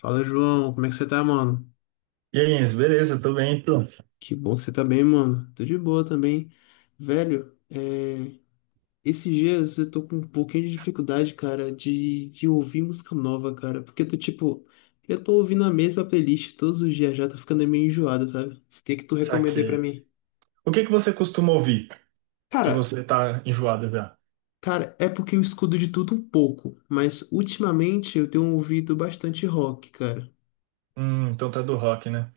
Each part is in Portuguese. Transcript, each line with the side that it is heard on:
left: Fala, João, como é que você tá, mano?
right: E aí, Enzo, beleza, tô bem, então.
left: Que bom que você tá bem, mano. Tô de boa também. Velho, esses dias eu tô com um pouquinho de dificuldade, cara, de ouvir música nova, cara. Porque eu tô ouvindo a mesma playlist todos os dias já, tô ficando meio enjoado, sabe? O que que tu recomendei pra
right: Saquei.
left: mim?
right: O que que você costuma ouvir? Que
left: Cara,
right: você tá enjoado já?
left: cara, é porque eu escuto de tudo um pouco, mas ultimamente eu tenho ouvido bastante rock, cara.
right: Então tá do rock, né?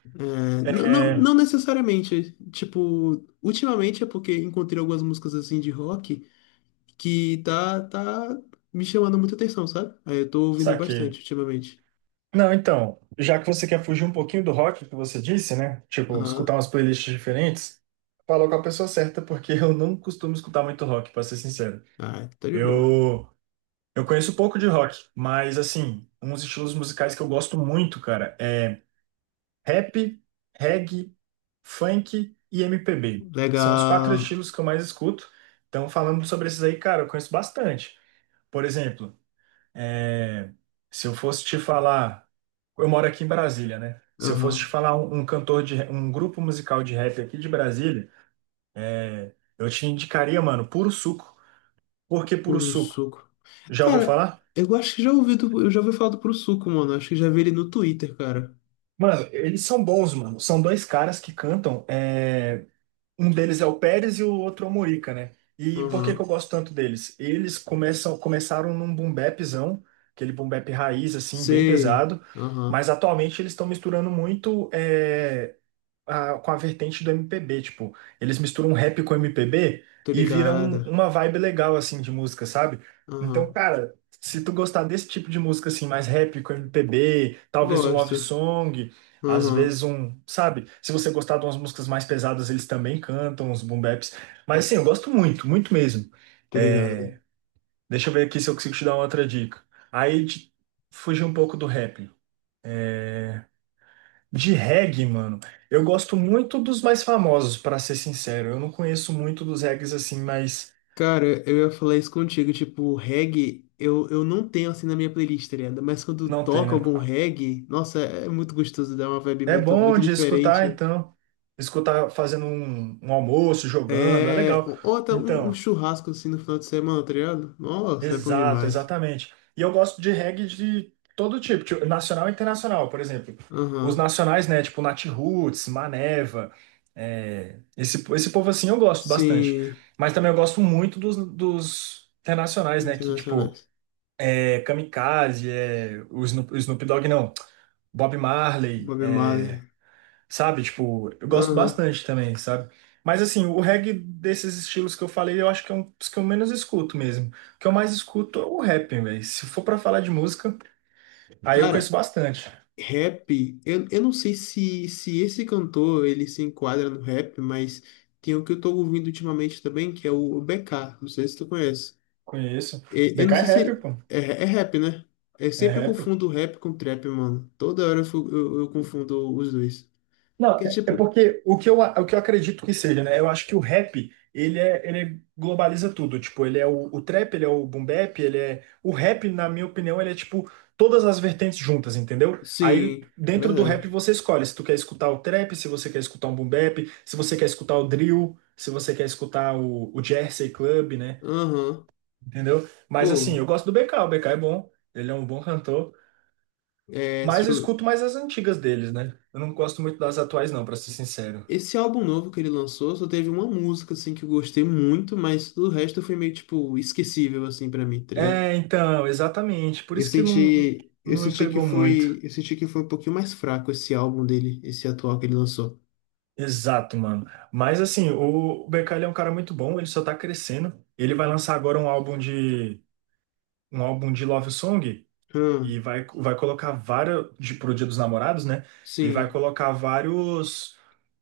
left: Não, não,
right: É,
left: não necessariamente. Tipo, ultimamente é porque encontrei algumas músicas assim de rock. Que tá me chamando muita atenção, sabe? Aí eu tô ouvindo bastante
right: saquei.
left: ultimamente.
right: Não, então, já que você quer fugir um pouquinho do rock que você disse, né? Tipo,
left: Aham.
right: escutar umas playlists diferentes, falou com a pessoa certa, porque eu não costumo escutar muito rock, pra ser sincero.
left: Ah, tá de boa.
right: Eu, eu conheço pouco de rock, mas assim, uns estilos musicais que eu gosto muito, cara, é rap, reggae, funk e MPB. São os quatro
left: Legal.
right: estilos que eu mais escuto. Então, falando sobre esses aí, cara, eu conheço bastante. Por exemplo, é, se eu fosse te falar. Eu moro aqui em Brasília, né? Se eu fosse te
left: Aham.
right: falar um cantor de um grupo musical de rap aqui de Brasília, eu te indicaria, mano, Puro Suco. Por que Puro
left: Puro
right: Suco?
left: suco.
right: Já ouviu
left: Cara,
right: falar?
left: eu acho que já ouvi, eu já ouvi falar do Puro Suco, mano. Acho que já vi ele no Twitter, cara.
right: Mano, eles são bons, mano. São dois caras que cantam. Um deles é o Pérez e o outro é o Morica, né? E por que que eu
left: Aham.
right: gosto tanto deles? Eles começaram num boom bapzão, aquele boom bap raiz, assim, bem
left: Sei.
right: pesado,
left: Aham.
right: mas atualmente eles estão misturando muito com a vertente do MPB. Tipo, eles misturam um rap com MPB
left: Tô
right: e viram
left: ligada.
right: uma vibe legal assim de música, sabe? Então,
left: Aham.
right: cara, se tu gostar desse tipo de música assim, mais rap com MPB, talvez um love
left: Gosto.
right: song, às
left: Aham.
right: vezes um, sabe? Se você gostar de umas músicas mais pesadas, eles também cantam uns boom baps. Mas assim, eu gosto muito, muito mesmo.
left: Tô ligada.
right: É, deixa eu ver aqui se eu consigo te dar uma outra dica. Aí fugir um pouco do rap. De reggae, mano, eu gosto muito dos mais famosos, pra ser sincero. Eu não conheço muito dos reggaes assim, mas
left: Cara, eu ia falar isso contigo, tipo, reggae, eu não tenho assim na minha playlist, tá ligado? Mas quando
right: não tem,
left: toca
right: né?
left: algum reggae, nossa, é muito gostoso, dá uma vibe
right: É
left: muito,
right: bom
left: muito
right: de escutar,
left: diferente.
right: então. Escutar fazendo um almoço, jogando, é
left: É.
right: legal.
left: Ou até um
right: Então,
left: churrasco assim no final de semana, tá ligado? Nossa, é bom
right: exato,
left: demais.
right: exatamente. E eu gosto de reggae de todo tipo, tipo, nacional e internacional, por exemplo. Os
left: Aham.
right: nacionais, né? Tipo Natiruts, Maneva, esse povo assim eu gosto bastante.
left: Sim.
right: Mas também eu gosto muito dos internacionais, né? Que, tipo.
left: Internacionais.
right: É Kamikaze, é o Snoop Dogg, não, Bob Marley,
left: Bob Marley.
right: sabe? Tipo, eu gosto
left: Aham.
right: bastante também, sabe? Mas assim, o reggae desses estilos que eu falei, eu acho que é um dos que eu menos escuto mesmo. O que eu mais escuto é o rap, velho. Se for pra falar de música, aí eu conheço
left: Cara,
right: bastante.
left: rap, eu não sei se esse cantor ele se enquadra no rap, mas tem o que eu tô ouvindo ultimamente também, que é o BK, não sei se tu conhece.
right: Conheço.
left: Eu não
right: BK é
left: sei
right: rap,
left: se
right: pô.
left: é rap, né? Eu
right: É
left: sempre
right: rap.
left: confundo rap com trap, mano. Toda hora eu confundo os dois.
right: Não,
left: Porque,
right: é
left: tipo,
right: porque o que eu acredito que seja, né? Eu acho que o rap, ele globaliza tudo. Tipo, ele é o trap, ele é o boom bap, ele é... O rap, na minha opinião, ele é tipo todas as vertentes juntas, entendeu? Aí,
left: sim, é
right: dentro do rap,
left: verdade.
right: você escolhe se tu quer escutar o trap, se você quer escutar um boom bap, se você quer escutar o drill, se você quer escutar o Jersey Club, né?
left: Aham.
right: Entendeu? Mas,
left: Pô,
right: assim, eu gosto do BK. O BK é bom, ele é um bom cantor.
left: é, se
right: Mas eu
left: eu-
right: escuto mais as antigas deles, né? Eu não gosto muito das atuais, não, pra ser sincero.
left: esse álbum novo que ele lançou só teve uma música, assim, que eu gostei muito, mas o resto foi meio, tipo, esquecível, assim, pra mim, tá ligado?
right: É, então, exatamente. Por
left: Eu
right: isso que não,
left: senti, eu
right: não me
left: senti que
right: pegou muito.
left: foi, eu senti que foi um pouquinho mais fraco esse álbum dele, esse atual que ele lançou.
right: Exato, mano. Mas assim, o BK ele é um cara muito bom, ele só tá crescendo. Ele vai lançar agora um álbum de Love Song e
left: Hum,
right: vai colocar vários pro Dia dos Namorados, né? E vai
left: sim,
right: colocar vários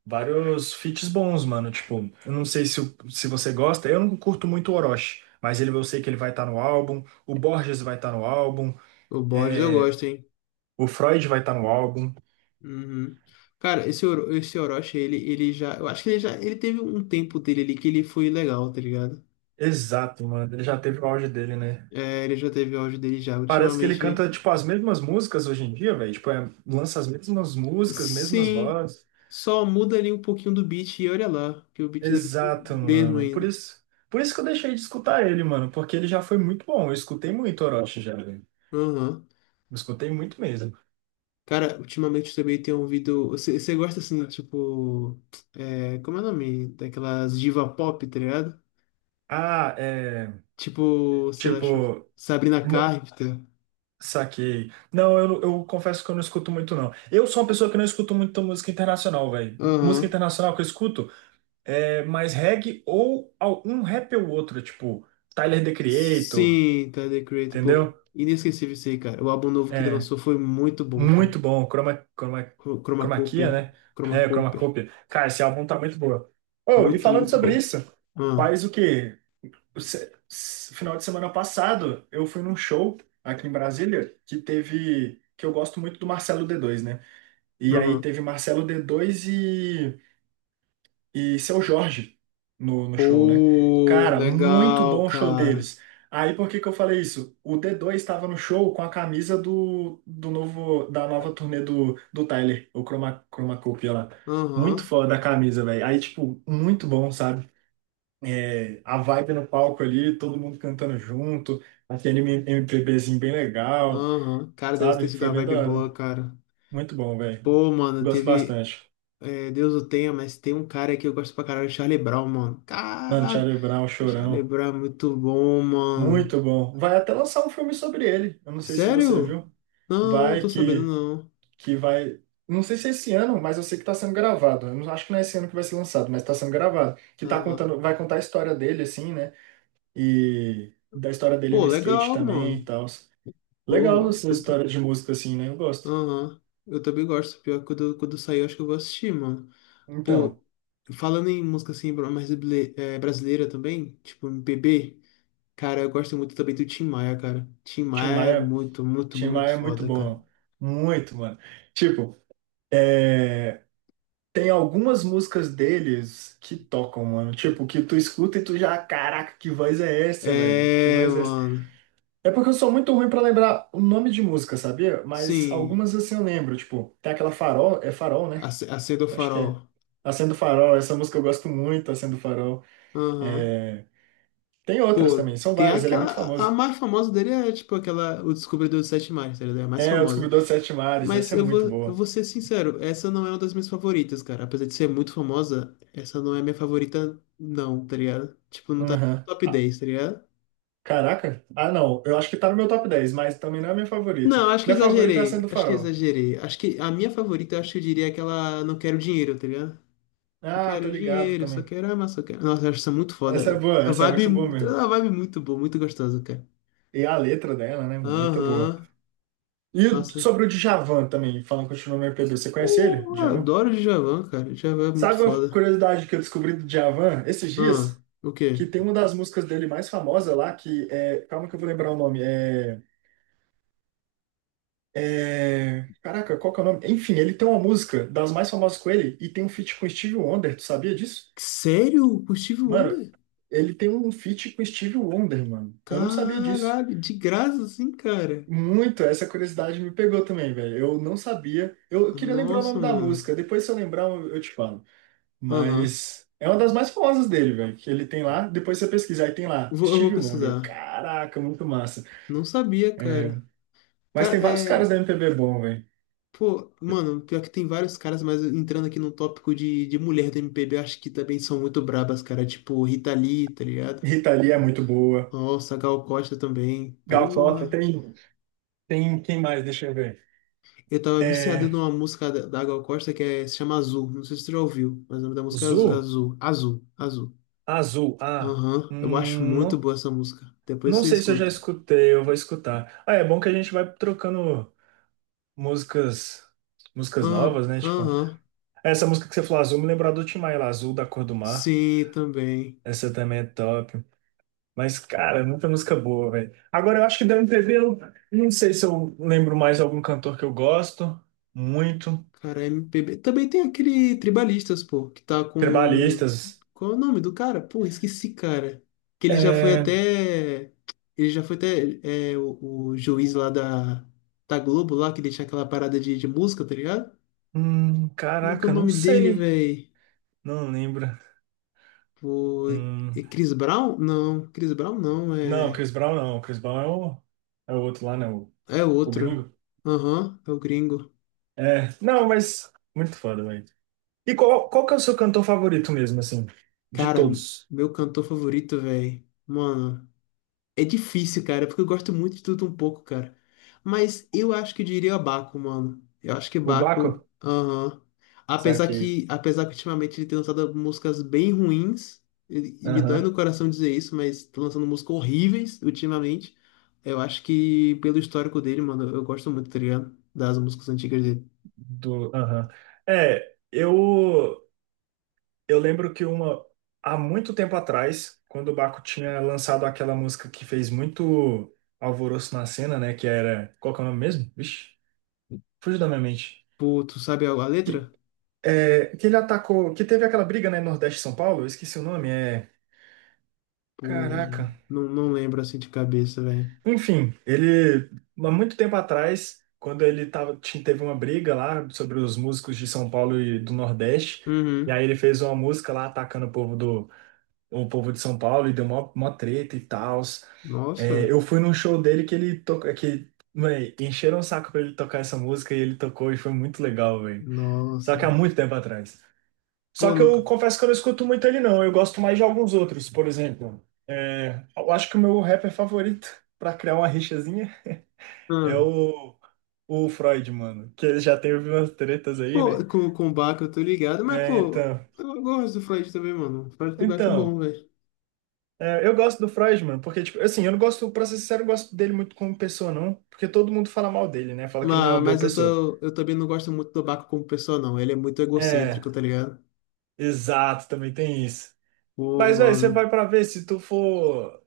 right: vários feats bons, mano. Tipo, eu não sei se você gosta, eu não curto muito o Orochi, mas ele eu sei que ele vai estar no álbum, o Borges vai estar no álbum,
left: o Borges eu
right: é,
left: gosto, hein?
right: o Freud vai estar no álbum.
left: Uhum. Cara, esse Orochi, ele já, eu acho que ele já, ele teve um tempo dele ali que ele foi legal, tá ligado?
right: Exato, mano. Ele já teve o auge dele, né?
left: É, ele já teve áudio dele já,
right: Parece que ele
left: ultimamente,
right: canta, tipo, as mesmas músicas hoje em dia, velho. Tipo, lança as mesmas músicas, mesmas
left: sim,
right: vozes.
left: só muda ali um pouquinho do beat e olha lá, que o beat deve ser o
right: Exato,
left: mesmo
right: mano.
left: ainda.
right: Por isso que eu deixei de escutar ele, mano. Porque ele já foi muito bom. Eu escutei muito Orochi já, velho.
left: Aham.
right: Eu escutei muito mesmo.
left: Cara, ultimamente eu também tenho ouvido. Você gosta assim do tipo. Como é o nome? Daquelas diva pop, tá ligado?
right: Ah, é.
left: Tipo, sei lá,
right: Tipo.
left: Sabrina
right: Não,
left: Carpenter.
right: saquei. Não, eu confesso que eu não escuto muito, não. Eu sou uma pessoa que não escuto muito música internacional, velho. Música
left: Aham.
right: internacional que eu escuto. Mais reggae ou um rap ou outro, tipo Tyler, The Creator,
left: Sim, tá The Creator. Pô,
right: entendeu?
left: inesquecível isso aí, cara. O álbum novo que ele
right: É,
left: lançou foi muito bom, cara.
right: muito bom, Chroma
left: Chromacopia.
right: Kia, né? É, Chroma
left: Chromacopia.
right: Copia. Cara, esse álbum tá muito boa. Oh, e
left: Muito,
right: falando
left: muito
right: sobre
left: bom.
right: isso,
left: Ah,
right: faz o quê? O final de semana passado, eu fui num show aqui em Brasília que eu gosto muito do Marcelo D2, né? E aí
left: aham.
right: teve Marcelo D2 e Seu Jorge no show, né?
left: Pô,
right: Cara, muito
left: legal,
right: bom o show
left: cara.
right: deles. Aí por que que eu falei isso? O D2 estava no show com a camisa do, do novo da nova turnê do Tyler, o Chromacopia lá. Muito
left: Aham,
right: foda a camisa, velho. Aí, tipo, muito bom, sabe? É, a vibe no palco ali, todo mundo cantando junto, aquele MPBzinho bem legal,
left: aham. Cara, deve ter
right: sabe?
left: sido
right: Foi
left: uma
right: bem da
left: vibe boa,
right: hora.
left: cara.
right: Muito bom, velho.
left: Pô, mano,
right: Gosto
left: teve.
right: bastante.
left: É, Deus o tenha, mas tem um cara que eu gosto pra caralho, o Charlie Brown, mano.
right: Mano,
left: Caralho,
right: Charlie Brown,
left: o Charlie
right: Chorão.
left: Brown é muito bom, mano.
right: Muito bom. Vai até lançar um filme sobre ele. Eu não sei se você
left: Sério?
right: viu.
left: Não,
right: Vai
left: tô sabendo
right: que,
left: não.
right: que vai. Não sei se é esse ano, mas eu sei que está sendo gravado. Eu não acho que não é esse ano que vai ser lançado, mas está sendo gravado.
left: Ah,
right: Vai contar a história dele, assim, né? E da história dele
left: pô,
right: no skate
left: legal,
right: também e
left: mano.
right: tal. Legal
left: Pô,
right: essas
left: quando...
right: histórias de música, assim, né? Eu gosto.
left: Aham. Eu também gosto, pior, que quando, sair eu acho que eu vou assistir, mano. Pô,
right: Então,
left: falando em música assim, brasileira também, tipo MPB, cara, eu gosto muito também do Tim Maia, cara. Tim
right: Tim
left: Maia é
right: Maia,
left: muito, muito,
right: Tim Maia
left: muito
right: é muito
left: foda, cara.
right: bom. Muito, mano. Tipo, é, tem algumas músicas deles que tocam, mano. Tipo, que tu escuta e tu já, caraca, que voz é essa, velho? Que
left: É,
right: voz é essa?
left: mano.
right: É porque eu sou muito ruim pra lembrar o nome de música, sabia? Mas
left: Sim.
right: algumas assim eu lembro, tipo, tem aquela Farol, é Farol, né?
left: Acenda o
right: Acho que
left: farol.
right: é. Acendo Farol, essa música eu gosto muito, Acendo Farol.
left: Aham.
right: É, tem outras
left: Pô,
right: também, são
left: tem
right: várias, ele é
left: aquela.
right: muito
left: A
right: famoso.
left: mais famosa dele é tipo aquela. O Descobridor dos Sete Mares, tá ligado? É a mais
right: É, O
left: famosa.
right: Descobridor dos Sete Mares,
left: Mas
right: essa é
left: eu
right: muito
left: vou, eu
right: boa.
left: vou ser sincero, essa não é uma das minhas favoritas, cara. Apesar de ser muito famosa, essa não é minha favorita, não, tá ligado? Tipo, não tá nem no
right: Aham.
left: top
right: Ah,
left: dez, tá ligado?
right: caraca, ah não, eu acho que tá no meu top 10, mas também não é a minha favorita.
left: Não, acho que
right: Minha favorita é
left: exagerei.
right: Acendo
left: Acho que
right: Farol.
left: exagerei. Acho que a minha favorita, eu acho que eu diria é aquela Não Quero Dinheiro, tá ligado? Não
right: Ah, tô
left: quero
right: ligado
left: dinheiro, só
right: também.
left: quero amar, só quero. Nossa, eu acho isso muito
right: Essa é
left: foda.
right: boa,
left: A
right: essa é muito
left: vibe,
right: boa mesmo.
left: a vibe muito boa, muito gostosa, cara.
right: E a letra dela, né, mano? Muito boa.
left: Aham.
right: E
left: Nossa.
right: sobre o Djavan também, falando continuando no MPB, você conhece ele,
left: Pô, eu
right: Djavan?
left: adoro o Djavan, cara. O Djavan é muito
right: Sabe uma
left: foda.
right: curiosidade que eu descobri do Djavan esses
left: Ah,
right: dias?
left: o
right: Que
left: quê?
right: tem uma das músicas dele mais famosa lá, que é. Calma que eu vou lembrar o nome. Caraca, qual que é o nome? Enfim, ele tem uma música das mais famosas com ele e tem um feat com Steve Wonder, tu sabia disso?
left: Sério? O Steve
right: Mano,
left: Wonder?
right: ele tem um feat com Steve Wonder, mano. Eu não sabia disso.
left: Caralho, de graça assim, cara.
right: Muito, essa curiosidade me pegou também, velho. Eu não sabia. Eu queria lembrar o
left: Nossa,
right: nome da
left: mano.
right: música. Depois, se eu lembrar, eu te falo.
left: Aham.
right: Mas é uma das mais famosas dele, velho. Que ele tem lá. Depois você pesquisar. Aí tem lá,
left: Eu vou
right: Steve Wonder.
left: pesquisar.
right: Caraca, muito massa.
left: Não sabia,
right: É,
left: cara.
right: mas tem
left: Cara,
right: vários caras
left: é.
right: da MPB bom, velho.
left: Pô, mano, pior que tem vários caras, mas entrando aqui no tópico de mulher do MPB, eu acho que também são muito brabas, cara. Tipo, Rita Lee, tá ligado?
right: Rita Lee é muito boa.
left: Nossa, Gal Costa também.
right: Gal Costa
left: Porra.
right: tem. Tem quem mais? Deixa eu ver.
left: Eu tava viciado
right: É...
left: numa música da Gal Costa que se chama Azul. Não sei se tu já ouviu, mas o nome da música é
right: Zu?
left: Azul. Azul. Azul.
right: Azul. Ah,
left: Aham. Eu acho muito
right: não.
left: boa essa música. Depois
right: Não
left: você
right: sei se eu já
left: escuta.
right: escutei, eu vou escutar. Ah, é bom que a gente vai trocando músicas, músicas
left: Ah,
right: novas, né? Tipo,
left: aham.
right: essa música que você falou, Azul, me lembrou do Tim Maia, Azul da Cor do Mar.
left: Sim, também.
right: Essa também é top. Mas, cara, muita música boa, velho. Agora, eu acho que da MPB, eu não sei se eu lembro mais algum cantor que eu gosto muito.
left: Cara, MPB. Também tem aquele Tribalistas, pô, que tá com.
right: Tribalistas.
left: Qual é o nome do cara? Pô, esqueci, cara. Que ele já foi
right: É...
left: até. Ele já foi até o juiz lá da Globo, lá, que deixa aquela parada de música, tá ligado? Como é que é o
right: Caraca, não
left: nome dele,
right: sei.
left: velho?
right: Não lembro.
left: O, é
right: Hum,
left: Chris Brown? Não, Chris Brown não,
right: não,
left: é,
right: Chris Brown não. Chris Brown é o outro lá, né? O,
left: é
right: o
left: outro.
right: gringo.
left: Aham, é o gringo.
right: É, não, mas muito foda, velho. E qual que é o seu cantor favorito mesmo, assim, de
left: Cara,
right: todos?
left: meu cantor favorito, velho. Mano. É difícil, cara, porque eu gosto muito de tudo um pouco, cara. Mas eu acho que eu diria Baco, mano. Eu acho que
right: O
left: Baco,
right: Baco?
left: aham. Apesar
right: Saquei.
left: que, apesar que ultimamente ele tem lançado músicas bem ruins, e me dói
right: Aham.
left: no coração dizer isso, mas tá lançando músicas horríveis ultimamente. Eu acho que pelo histórico dele, mano, eu gosto muito, tá ligado? Das músicas antigas dele.
right: Do, aham. É, eu lembro que há muito tempo atrás, quando o Baco tinha lançado aquela música que fez muito alvoroço na cena, né, qual que é o nome mesmo? Vixe, fugiu da minha mente.
left: Pô, tu sabe a
right: Que,
left: letra?
right: que ele atacou, que teve aquela briga, né, Nordeste e São Paulo, eu esqueci o nome,
left: Pô,
right: Caraca.
left: não lembro assim de cabeça, velho.
right: Enfim, há muito tempo atrás, quando ele teve uma briga lá sobre os músicos de São Paulo e do Nordeste, e
left: Uhum.
right: aí ele fez uma música lá atacando o povo de São Paulo e deu mó, mó treta e tal. É,
left: Nossa,
right: eu fui num show dele que ele toca, que, véi, encheram o saco pra ele tocar essa música e ele tocou e foi muito legal, velho. Só
left: nossa.
right: que há muito tempo atrás. Só
left: Pô,
right: que
left: nunca.
right: eu confesso que eu não escuto muito ele, não. Eu gosto mais de alguns outros, por exemplo. Eu acho que o meu rapper favorito, pra criar uma rixazinha. É o Freud, mano. Que ele já teve umas tretas aí,
left: Pô,
right: né?
left: com o Bach eu tô ligado, mas,
right: É,
left: pô,
right: então.
left: eu gosto do Freud também, mano. O Freud também acho bom,
right: Então.
left: velho.
right: Eu gosto do Freud, mano, porque, tipo, assim, eu não gosto, pra ser sincero, eu não gosto dele muito como pessoa, não. Porque todo mundo fala mal dele, né? Fala que ele não é
left: Mas,
right: uma boa
left: mas eu,
right: pessoa.
left: tô, eu também não gosto muito do Baco como pessoa, não. Ele é muito
right: É,
left: egocêntrico, tá ligado?
right: exato, também tem isso.
left: Pô,
right: Mas, velho, você
left: mano.
right: vai pra ver se tu for,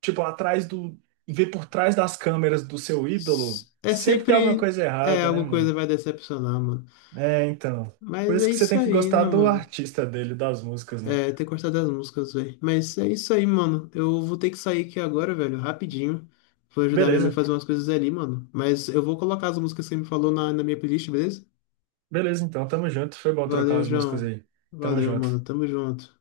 right: tipo, atrás do. Ver por trás das câmeras do seu ídolo,
left: É
right: sempre tem alguma
left: sempre.
right: coisa
left: É,
right: errada, né,
left: alguma coisa
right: mano?
left: vai decepcionar, mano.
right: É, então. Por
left: Mas
right: isso
left: é
right: que você
left: isso
right: tem que
left: aí, né,
right: gostar do
left: mano?
right: artista dele, das músicas, né?
left: É, ter gostado das músicas, velho. Mas é isso aí, mano. Eu vou ter que sair aqui agora, velho, rapidinho. Vou ajudar minha mãe a
right: Beleza.
left: fazer umas coisas ali, mano. Mas eu vou colocar as músicas que você me falou na minha playlist, beleza?
right: Beleza, então, tamo junto. Foi bom trocar
left: Valeu,
right: as músicas
left: João.
right: aí. Tamo
left: Valeu,
right: junto.
left: mano. Tamo junto.